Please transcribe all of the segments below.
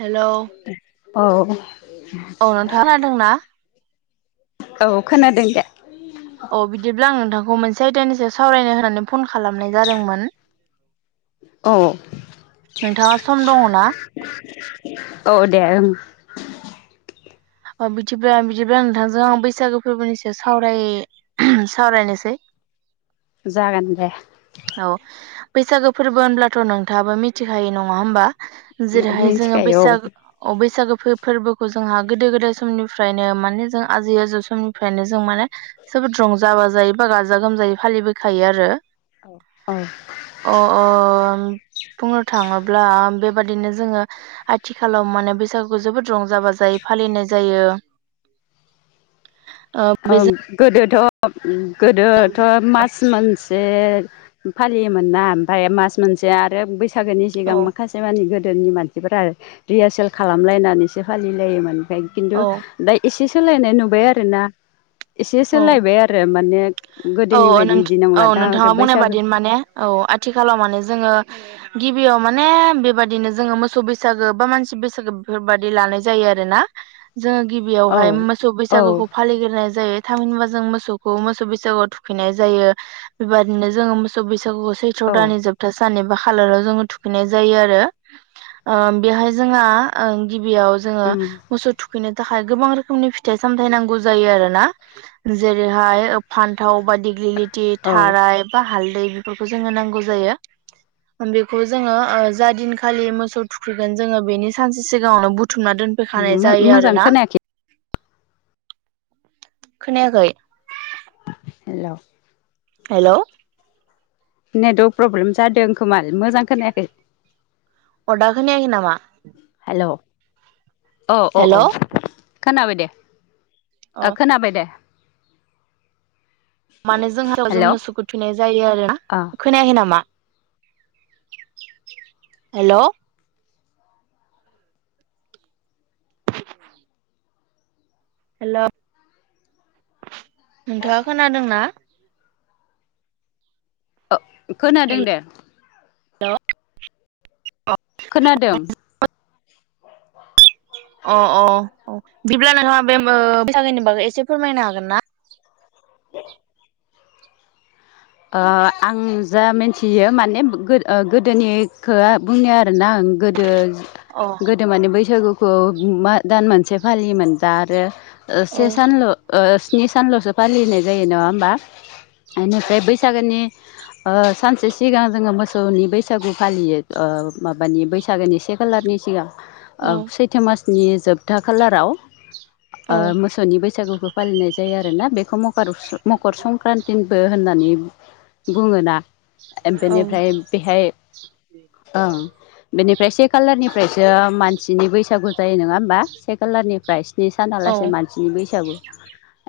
हेल' औ औ नोंथाङ खादोंना औ खोनादों दे अ बिदिब्ला आं नोंथांखौ मोनसे आयदानि सायाव सावरायनो होनानै फन खालामनाय जादोंमोन औ नोंथाङा सम दङ ना औ दे उम अ बिदिब्ला बिदिब्ला नोंथांजों आं बैसागो फोरबोनि सायाव सावराय सावरायनोसै [unintelligible] जागोन दे औ बैसागो फोरबो होनब्लाथ' नोंथाङाबो मिथिखायो नङा होमबा जेरैहाय जोङो मिथिखायो बैसागो अ बैसागो फोरबोखौ जोंहा गोदो गोदाय समनिफ्रायनो माने जों आजै आजौ समनिफ्रायनो जों माने जोबोद रंजा बाजायोबयबा गाजा गोमजायै फालिबोखायो आरो औ अ अ बुंनो थाङोब्ला बेबादिनो जोङो आथिखालाव माने बैसागुखौ जोबोद रंजाबा जायो फालिनाय जायो ओ औ बेजों गोदोथ' उम गोदोथ' मास मोनसे फालियोमोन ना ओमफ्राय मास मोनसे आरो बैसागोनि औ सिगां माखासे मानि गोद गोदोनि मानसिफोरा रिहासोल खालामलायनानैसो फालिलायोमोन फ्राय खिन्थु औ दा एसे सोलायनाय नुबाय आरो ना एसे औ सोलायबाय औ गोदोनि बायदि बिदि औ नंला दा आरो नोंथाङा बुंनाय बैसागो बादि माने औ आथिखालाव माने जोङो गिबियाव माने बेबादिनो जोङो मोसौ बैसागो बा मानसि बैसागो बेफोरबाददि लानाय जायो आरो ना जोङो औ गिबियावहाय मोसौ औ बैसागुखौ फालिग्रोनाय जायो थामहिनबा जों मोसौखौ मोसौ बैसागुआव थुखैनाय जायो बेबायदिनो जोङो मोसौ बैसागुखौ सैथ्र' औ दानानि जोबथा साननि बाह खालाराव जोङो थुखैनाय जायो आरो बेहाय जोंहा गिबियाव जोङो उम मोसौ थुखैनो थाखाय गोबां रोखोमनि फिथाइ सामथायाइ नांगौ जायो आरो ना जेरैहाय फान्थाव बा दिग्लिलिथि औ थाराय बा हालद बेफोरखौ जोङो नांगौ जायो बेखौ जोङो जा दिनखालि मोसौ थुखैगोन जोङो बेनि सानसे सिगाङावनो बुथुम बुथुमना दोनफैखानाय जायो मोजां आरोना खोनायाखै खोनायाखै हेल' हेल नेतवर्क प्रब्लेम जादों खोमा मोजां खोनायाखै अ दा खोनयाखै नामा? अ-अ-अ हेलौ खोनाबाय दे अ ओ खोनाबाय दे। माने जोंहाव जों हेलौ मोसौखौ थुखैनाय जायो आरोना। अ खोनायाखै नामा? हेल हेल नोंथाङा खोनादोंना? ओ खोनादों दे हेल खोनादों अ-अ-अ बिदिब्ला नोंहा बे बैसागोनि बागै एसे फोरमायनो हागोन ना? [inaudible] ओ आं जा मिन्थियो माने गोदोनिखो बुंनो आरोना आं अ औ गोदो-गोदो माने बैसागु खौ दान मोनसे फालियोमोन दा आरो औ से सानल स्नि सानल सो फालिनाय जायो नङा होमबा? बेनिफ्राय बैसाग नि सानसे सिगां जोङो मोसौनि बैसागु फालियो ओ माबानि बैसागोनि। से खालारनि सिगां ओ औ सैथो मासनि जोबथा खालाराव ओ मोसौनि बैसागु फालिनाय जायो आरोना बेखौ मकर - मकर संक्रान्तिबो होननानै- बुङोना बेनिफ्राय बेहाय ओं बेनि बे से खालारनिफ्रायसो मानसिनि बैसागु जायो नङा होमबा? से खालारनिफ्राय स्नि औ सानहालासे मानसिनि बैसागु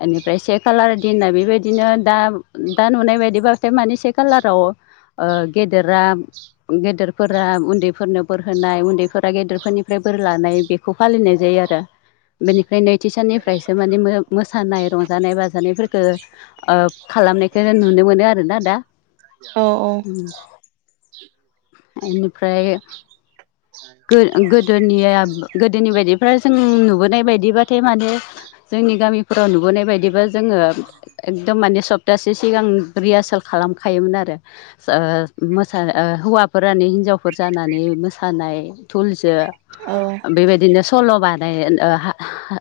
एनिफ्राय ओमफ्राय से खालार दिना बेबायदिनो दा-दा नुनाय बायदिबाथाय माने से खालाराव- ओ गेदेरा गेदेरफोरा उन्दैफोरनो बोर होनाय उन्दैफोरा गेदेरफोरनिफ्राय बोर लानाय बेखौ फालिनाय जायो। आरो बेनि- बे नैथि साननिफ्रायसो माने मोसानाय रंजानाय बाजानायफोरखो ओ खालामनायखौ नुनो मोनो आरोना दा। औ औ ओमनिफ्राय गोदोनिया गोदोनि बायदि ओमफ्राय जों नुबोनाय बायदिबाथाय माने जोंनि गामिफोराव नुबोनाय बायदिबा जोङो एकदम माने सप्तासे सिगां रिहासल खालामखायोमोन आरो ओ मोसा हौवाफोरानो हिनजावफोर जानानै मोसानाय दुलजो औ बेबायदिनो सल बानाय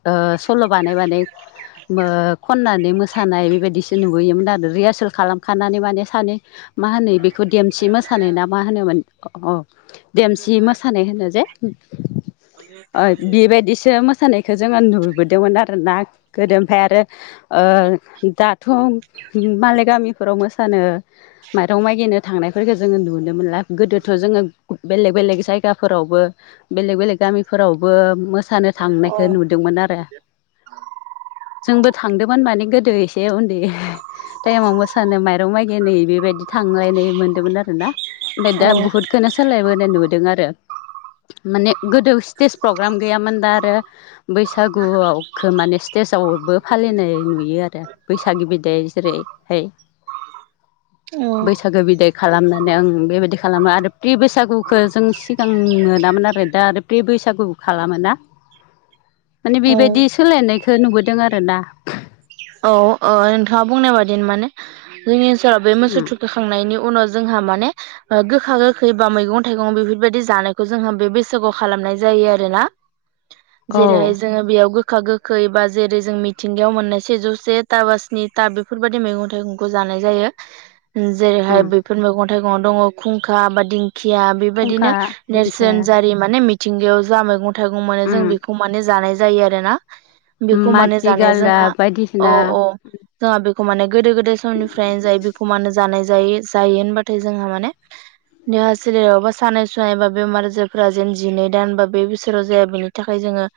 ओ सल बानाय-बानाय खननानै मोसानाय बेबायदिसो नुबोयोमोन आरो रिहारसेल खालामखानानै माने सानै मा होनो बेखौ देमसि मोसानाय ना मा होनोमोन? औ देमसि मोसा- होनो जे बेबायदिसो मोसानाय खौ जोङो नुबोदोंमोन आरो ना गोदो ओमफ्राय आरो दाथ मालाय गामिफोराव मोसानो माइरं मागिनो थांनाय- फोरखौ जोङो नुनो मोनला गोदोथ जोङो बेलेग-बेलेग जायगाफोरावबो बेलेग बेलेग गामिफोरावबो मो- मोसानो थांनायखौ नुदोंमोन आरो जोंबो थांदोंमोन माने गोदो- एसे उन्दै टाइमाव मोसानो माइरं मागिनो नै बेबायदि थांलायनो मोन्दोंमोन आरोना। ओमफाय दा औ बुहुदखौनो सोलायबोनाय नुदों आरो माने गोदो स्टेज प्रग्राम गैयामोन दा आरो बैसागुआवखो माने स्टेजावबो फालिनाय नुयो आरो बैसागि बिदाय जेरैहाय [inaudible] औ बैसागो बिदाय खालामनानै ओं बेबायदि खालामो आरो प्रि बैसागुखो जों सि गां मोनामोन आरो दा बे प्रि बैसागुबो खालामोना। माने औ बेबायदि ओ सोलायनायखौ नुबोदों आरोना। औ ओ नोंथाङा बुंनाय बादि माने जोंनि ओनसोलाव बे मोसौ उम थुखैखांनायनि उनाव जोंहा माने गोखा गोखै बा मैगं थाइगं बेफोरबायदि जानायखौ जोंहा बे बैसागोआव खालामनाय जा आरोना औ जेरै जोङो बेयाव गोखा गोखै बा जेरै जों मिथिंगायाव मोननाय सेजौ से था बा स्नि था बेफोरबायदि मैगं थाइगंखौ जानाय जायो। उम जेरैहाय बेफोर मैगं थाइगङाव दङ' खुंखा बा दिं खिया फुंखा बेबायदिनो दिंखिया नेरसोन जारि माने मिथिंगायाव जा मैगं थाइगं माने जों उम बेखौ माने जानाय जायो आरो ना बेखौ माने माथि जानाया जोंहा गालदाब औ बायदिसिना औ जोंहा बे खौ माने गोदो गोदाय समनिफ्रायनो जायो बेखौ मानो जानाय जायो जायो होनबाथाय जोंहा माने देहा सोलेराव बा सानाय सुनाय बा बेमार आजारफोरा जिनै दान बा बे बोसोराव जाया बेनि थाखाय जों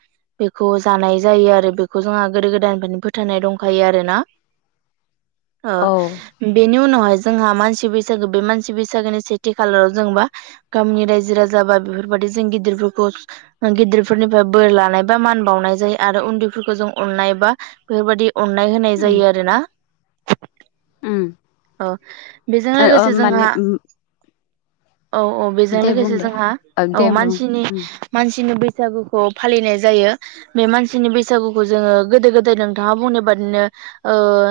बेखौ जानाय जायो आरो बेखौ जोंहा गोदो गोदायनिफ्रायनो फो फोथायनाय दंखायो आरोना। औ बेनि उनावहाय जोंहा मानसि बैसागो बे मानसि बैसागोनि सेथि खालाराव जोंबा गामिनि रायजो राजा बा बेफोरबायदि जों गिदिरफोरखौ गिदिरफोरनिफ्राय बोर लानाय बा मान बावनाय जायो आरो उन्दैफोर खौ जों अननाय बा बेफोरबायदि अननाय होनाय उम जायो आरोना। उम औ बेजों ओ लोगोसे माने जोंहा औ औ बेजों दे बुं लोगोसे दे जोंहा औ दे बुं मानसिनि उम मानसिनि बसागुखौ फालिनाय जायो बे मानसिनि बैसागुखौ जोङो गोदो गोदायनो नोंथाङा बुंनाय बादिनो ओह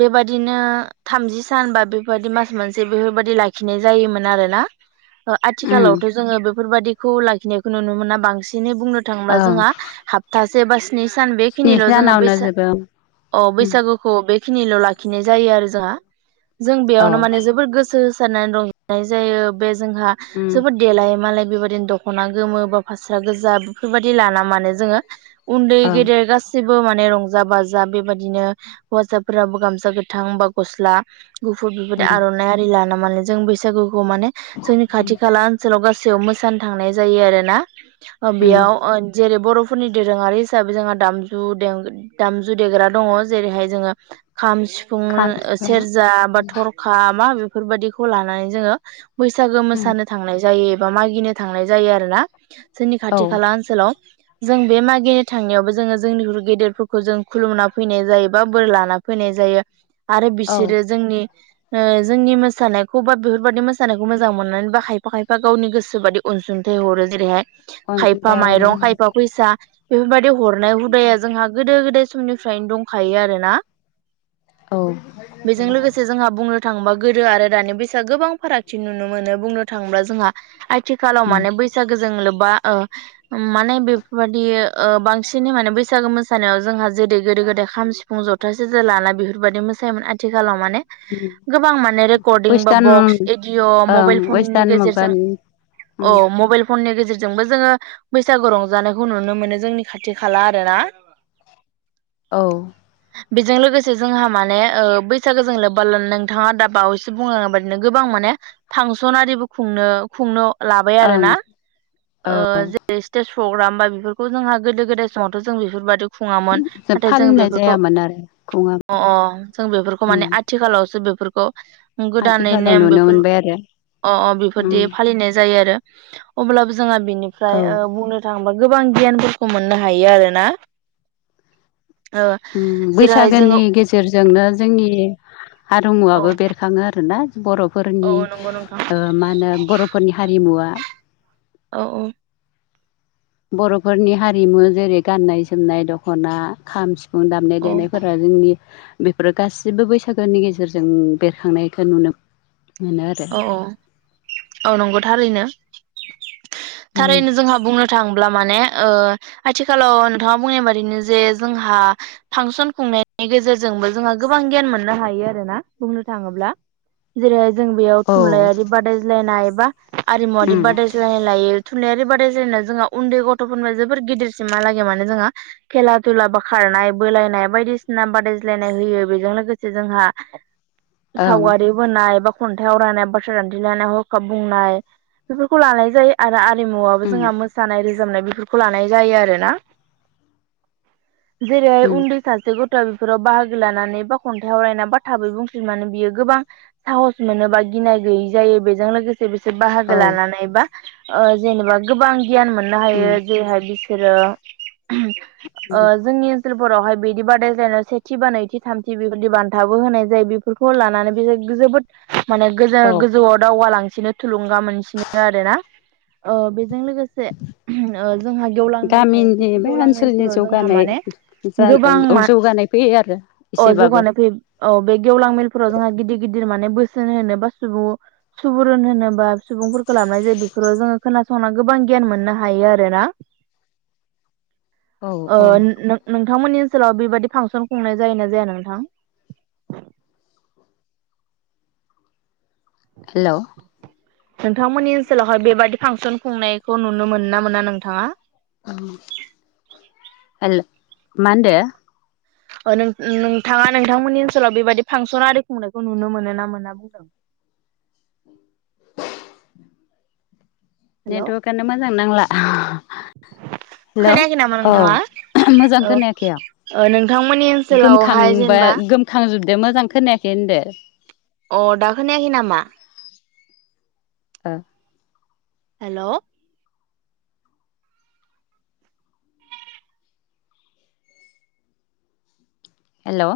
बेबादिनो थामजि सान बा बेफोरबायदि मास मोनसे बेफोरबायदि लाखिनाय जायोमोन आरोना। उम आथिखालावथ' जोङो बेफोरबादिखौ लाखिनायखौ नुनो मोना बांसिनै बुंनो थाङोब्ला ओं जोंहा हापतासे बा स्नि सान स्नि बेखिनिल' जोङो बैस दानावनो जोबो अह उम बैसागुखौ बेखिनिल' लाखिनाय जायो आरो जोंहा। जों औ बेयावनो माने जोबोद गोसो होसारनानै रंजानाय जायो बे जोंहा उम जोबोद देलाय मालाय बेबायदिनो दख'ना गोमो बा फास्रा गोजा बेफोरबायदि लाना माने जोङो उन्दै ओं गेदेर गासिबो माने रं जा बाजा बेबायदिनो हौवासाफोराबो गामसा गोथां बा गस्ला गुफुर बेफोरबायदि उम आर'नाइ आरि लाना माने जों बैसागुखौ माने जोंनि खाथि खाला ओनसोलाव गासै मोसानो थांनाय जायो आरोना उम बेयाव ओ जेरै बर'फोरनि दोरोङारि हिसाबै जोंहा दामजु देम दामजु देग्रा दङ' जेरैहाय जोङो खाम सिफुं खाम सिफुं सेरजा बा थरखा मा बेफोरबायदिखौ लानानै जोङो बैसागो उम मोसानो थांनाय जायो एबा मागिनो थांनाय जायो आरोना। जोंनि औ खाथि खाला ओनसोलाव जों बे मागिनो थांनायावबो जोङो जोंनिख्रुइ गेदेरफोर खौ जों खुलुमना फैनाय जायो बा बोर लाना फैनाय जायो आरो औ बिसोरो जोंनि ओ जोंनि मोसानायखौ बा बेफोरबादि मोसानायखौ मोजां मोननानै बा खायफा खायफा गावनि गोसो बादि अनसुं थाइ हरो जेरैहाय खायफा अनसुंथाइ हरो माइरं खायफा फैसा बेफोरबायदि हरनाय हुदाया जोंहा गोदो गोदाय समनिफ्रायनो दंखायो आरो ना। औ बेजों लोगोसे जोंहा बुंनो थाङोबा गोदो आरो दानि बैसागो गोबां फारागथि नुनो मोनो बुंनो थाङोब्ला जोंहा आथिखालाव उम माने बैसागोजों लोब्बा ओ माने बेफोरबादि ओ बांसिनै माने बैसागो मोस सानायाव जोंहा जेरै गोदो गोदाय खाम, सिफुं, जथा, सेरजा लाना बेफोरबायदि मोसायोमोन आथिखालाव माने उम गोबां माने रेकर्डिं बा वेस्टार्न बक्स एडिअ' ओं मबाइल फननि वेस्टार्न गेजेरजों मुगानि उम अह मबाइल फननि गेजे जेरजोंबो जोङो बैसागु रंजानायखौ नुनो मोनो जोंनि खाथि खाला आरो ना। औ। बेजों लोगोसे जोंहा माने ओ बैसागोजों लोब्बा लानानै नोंथाङा दा बावैसो बुंलांनाय बायदिनो गोबां मा माने फांसनआरिबो खुंनो खुंनो लाबाय औ आरोना ओ जेरै स्टेज प्रग्राम बा बेफोरखौ जोंहा गोदो गोदाय समावथ' जों बेफोरबायदि खुङामोन नाथाय जों फालिनाय बेफोरखौ जायामोन आरो खुङा अ अ जों बेफोरखौ उम माने आथिखालावसो बे फोरखौ गोदानै आथिखालाव नेम नुनो बेफोर मोनबाय आरो अ अ उम बेफोरदि फालिनाय जायो आरो अब्लाबो जोंहा बिनिफ्राय ओ औ बुंनो थाङोबा गोबां गियानफोरखौ मोननो हायो आरो ना ओम जेरैहाय जोङो बैसागोनि गेजेरजोंनो जोंनि औ हारिमुवाबो बेरखाङो आरोना बर'फोरनि औ नंगौ नोंथां मा ओ होनो बर'फोरनि हारिमुवा औ औ बर'फोरनि हारिमु जेरै गाननाय जोमनाय दख'ना खाम सिफुं दामनाय औ देनायफोरा जोंनि बेफोरो गासिबो बैसागोनि गेजेरजों बेरखांनायखौ नुनो मोनो आरो औ औ औ नंगौ थारैनो उम थारैनो जोंहा बुंनो थाङो ब्ला माने आथिखालाव नोंथाङा बुंनाय बादिनो जे जोंहा फांसन खुंनाय गेजेरजोंबो जोंहा गोबां गियान मोननो हायो आरोना बुंनो थाङोब्ला जेरै जों बेयाव औ थुनलाइयारि बादायज्लायनाय एबा आरिमुवारि उम बादायज्लायनाय लायो थुनलाइारि बा जों उन्दै गथ'फोरनो जोबोर गिदिरसिमालागै माने जोंहा खेला दुला बा खारनाय बो- लानाय बायदिसिना बादायज्लायनाय होयो बेजों लोगोसे जोंहा ओं सावगारि बोनाय बा खन्थाइ आवरायनाय बाथ्रा दान्थि लायनाय हरखाब बुंनाय बेफोरखौ लानाय जायो आरो हारिमुवाबो उम जोंहा मोसानाय रोजाबनाय बेफोरखौ लानाय जायो आरोना जेरै उम उन्दै सासे गथ' बेफोराव बाहागो लानानै बा खन्थाइ आवरायना बा थाबै बुंफिन मानो बियो गोबां साहस मोनोबा गिनाय गैयि जायो बेजों लोगोसे बिसोर बाहागो औ लानानै बा ओ जेनेबा गोबां गियान मोननो हायो उम जेरैहाय बिसोरो उम जोंनि ओ ओनसोल फोरावहाय बिदि बादायज्लायनाय सेथि बा नैथि थामथि बेफोरदि बान्थाबो होनाय जायो बेफोरखौ लानानै बे जोबोद माने गोजौ औ गोजौआव दावगालांसिनो थुलुंगा मोनसिनो आरो ना ओ बेजों लोगोसे जोंहा गेवलां मेल थायो बे गामिनि गेवलां ओनसोलनि मेलफोराव जोंहा जौगानाय माने जा गोबां औ मा जौगानाय फैयो आरो औ एसेबाबो जौगानाय फैयो औ बे गेवलां मेलफोराव जोंहा गिदिर गिदिर माने सिन होनो बो सुबुं सुबुरुन होनोबा सुबुंफोरखौ लाबोनाय जायो बेफोराव जोङो खोनासंना गोबां गियान मोननो हायो आरोना औ [inaudible] ओ औ नोंथांमोननि ओनसोलाव बेबायदि फांसन खुंनाय जायोना जाया नोंथां? हेलौ नोंथांमोननि ओनसोलावहाय बेबादि फांसन खुंनायखौ नुनो मोना मोना नोंथाङा हेल मा होनदो नोंथाङा नोंथांमोननि ओनसोलाव बेबदि फांसन आरि खुंनायखौ नुनो मोनो ना मोनना बुंदों [inaudible] हेलौ नेटवारकआनो मोजां नांला [inaudible] हेलौ खोनायाखै नामा नोंथाङा औ मोजां औ खोनायाखै ओ नोंथांमोननि आं ओनसोलावहाय गोमखांबा जेनेबा गोमखांजोबदो मोजां खोनायाखै होनदो अ दाखोनायाखै नामा ओ हेलौ हेलौ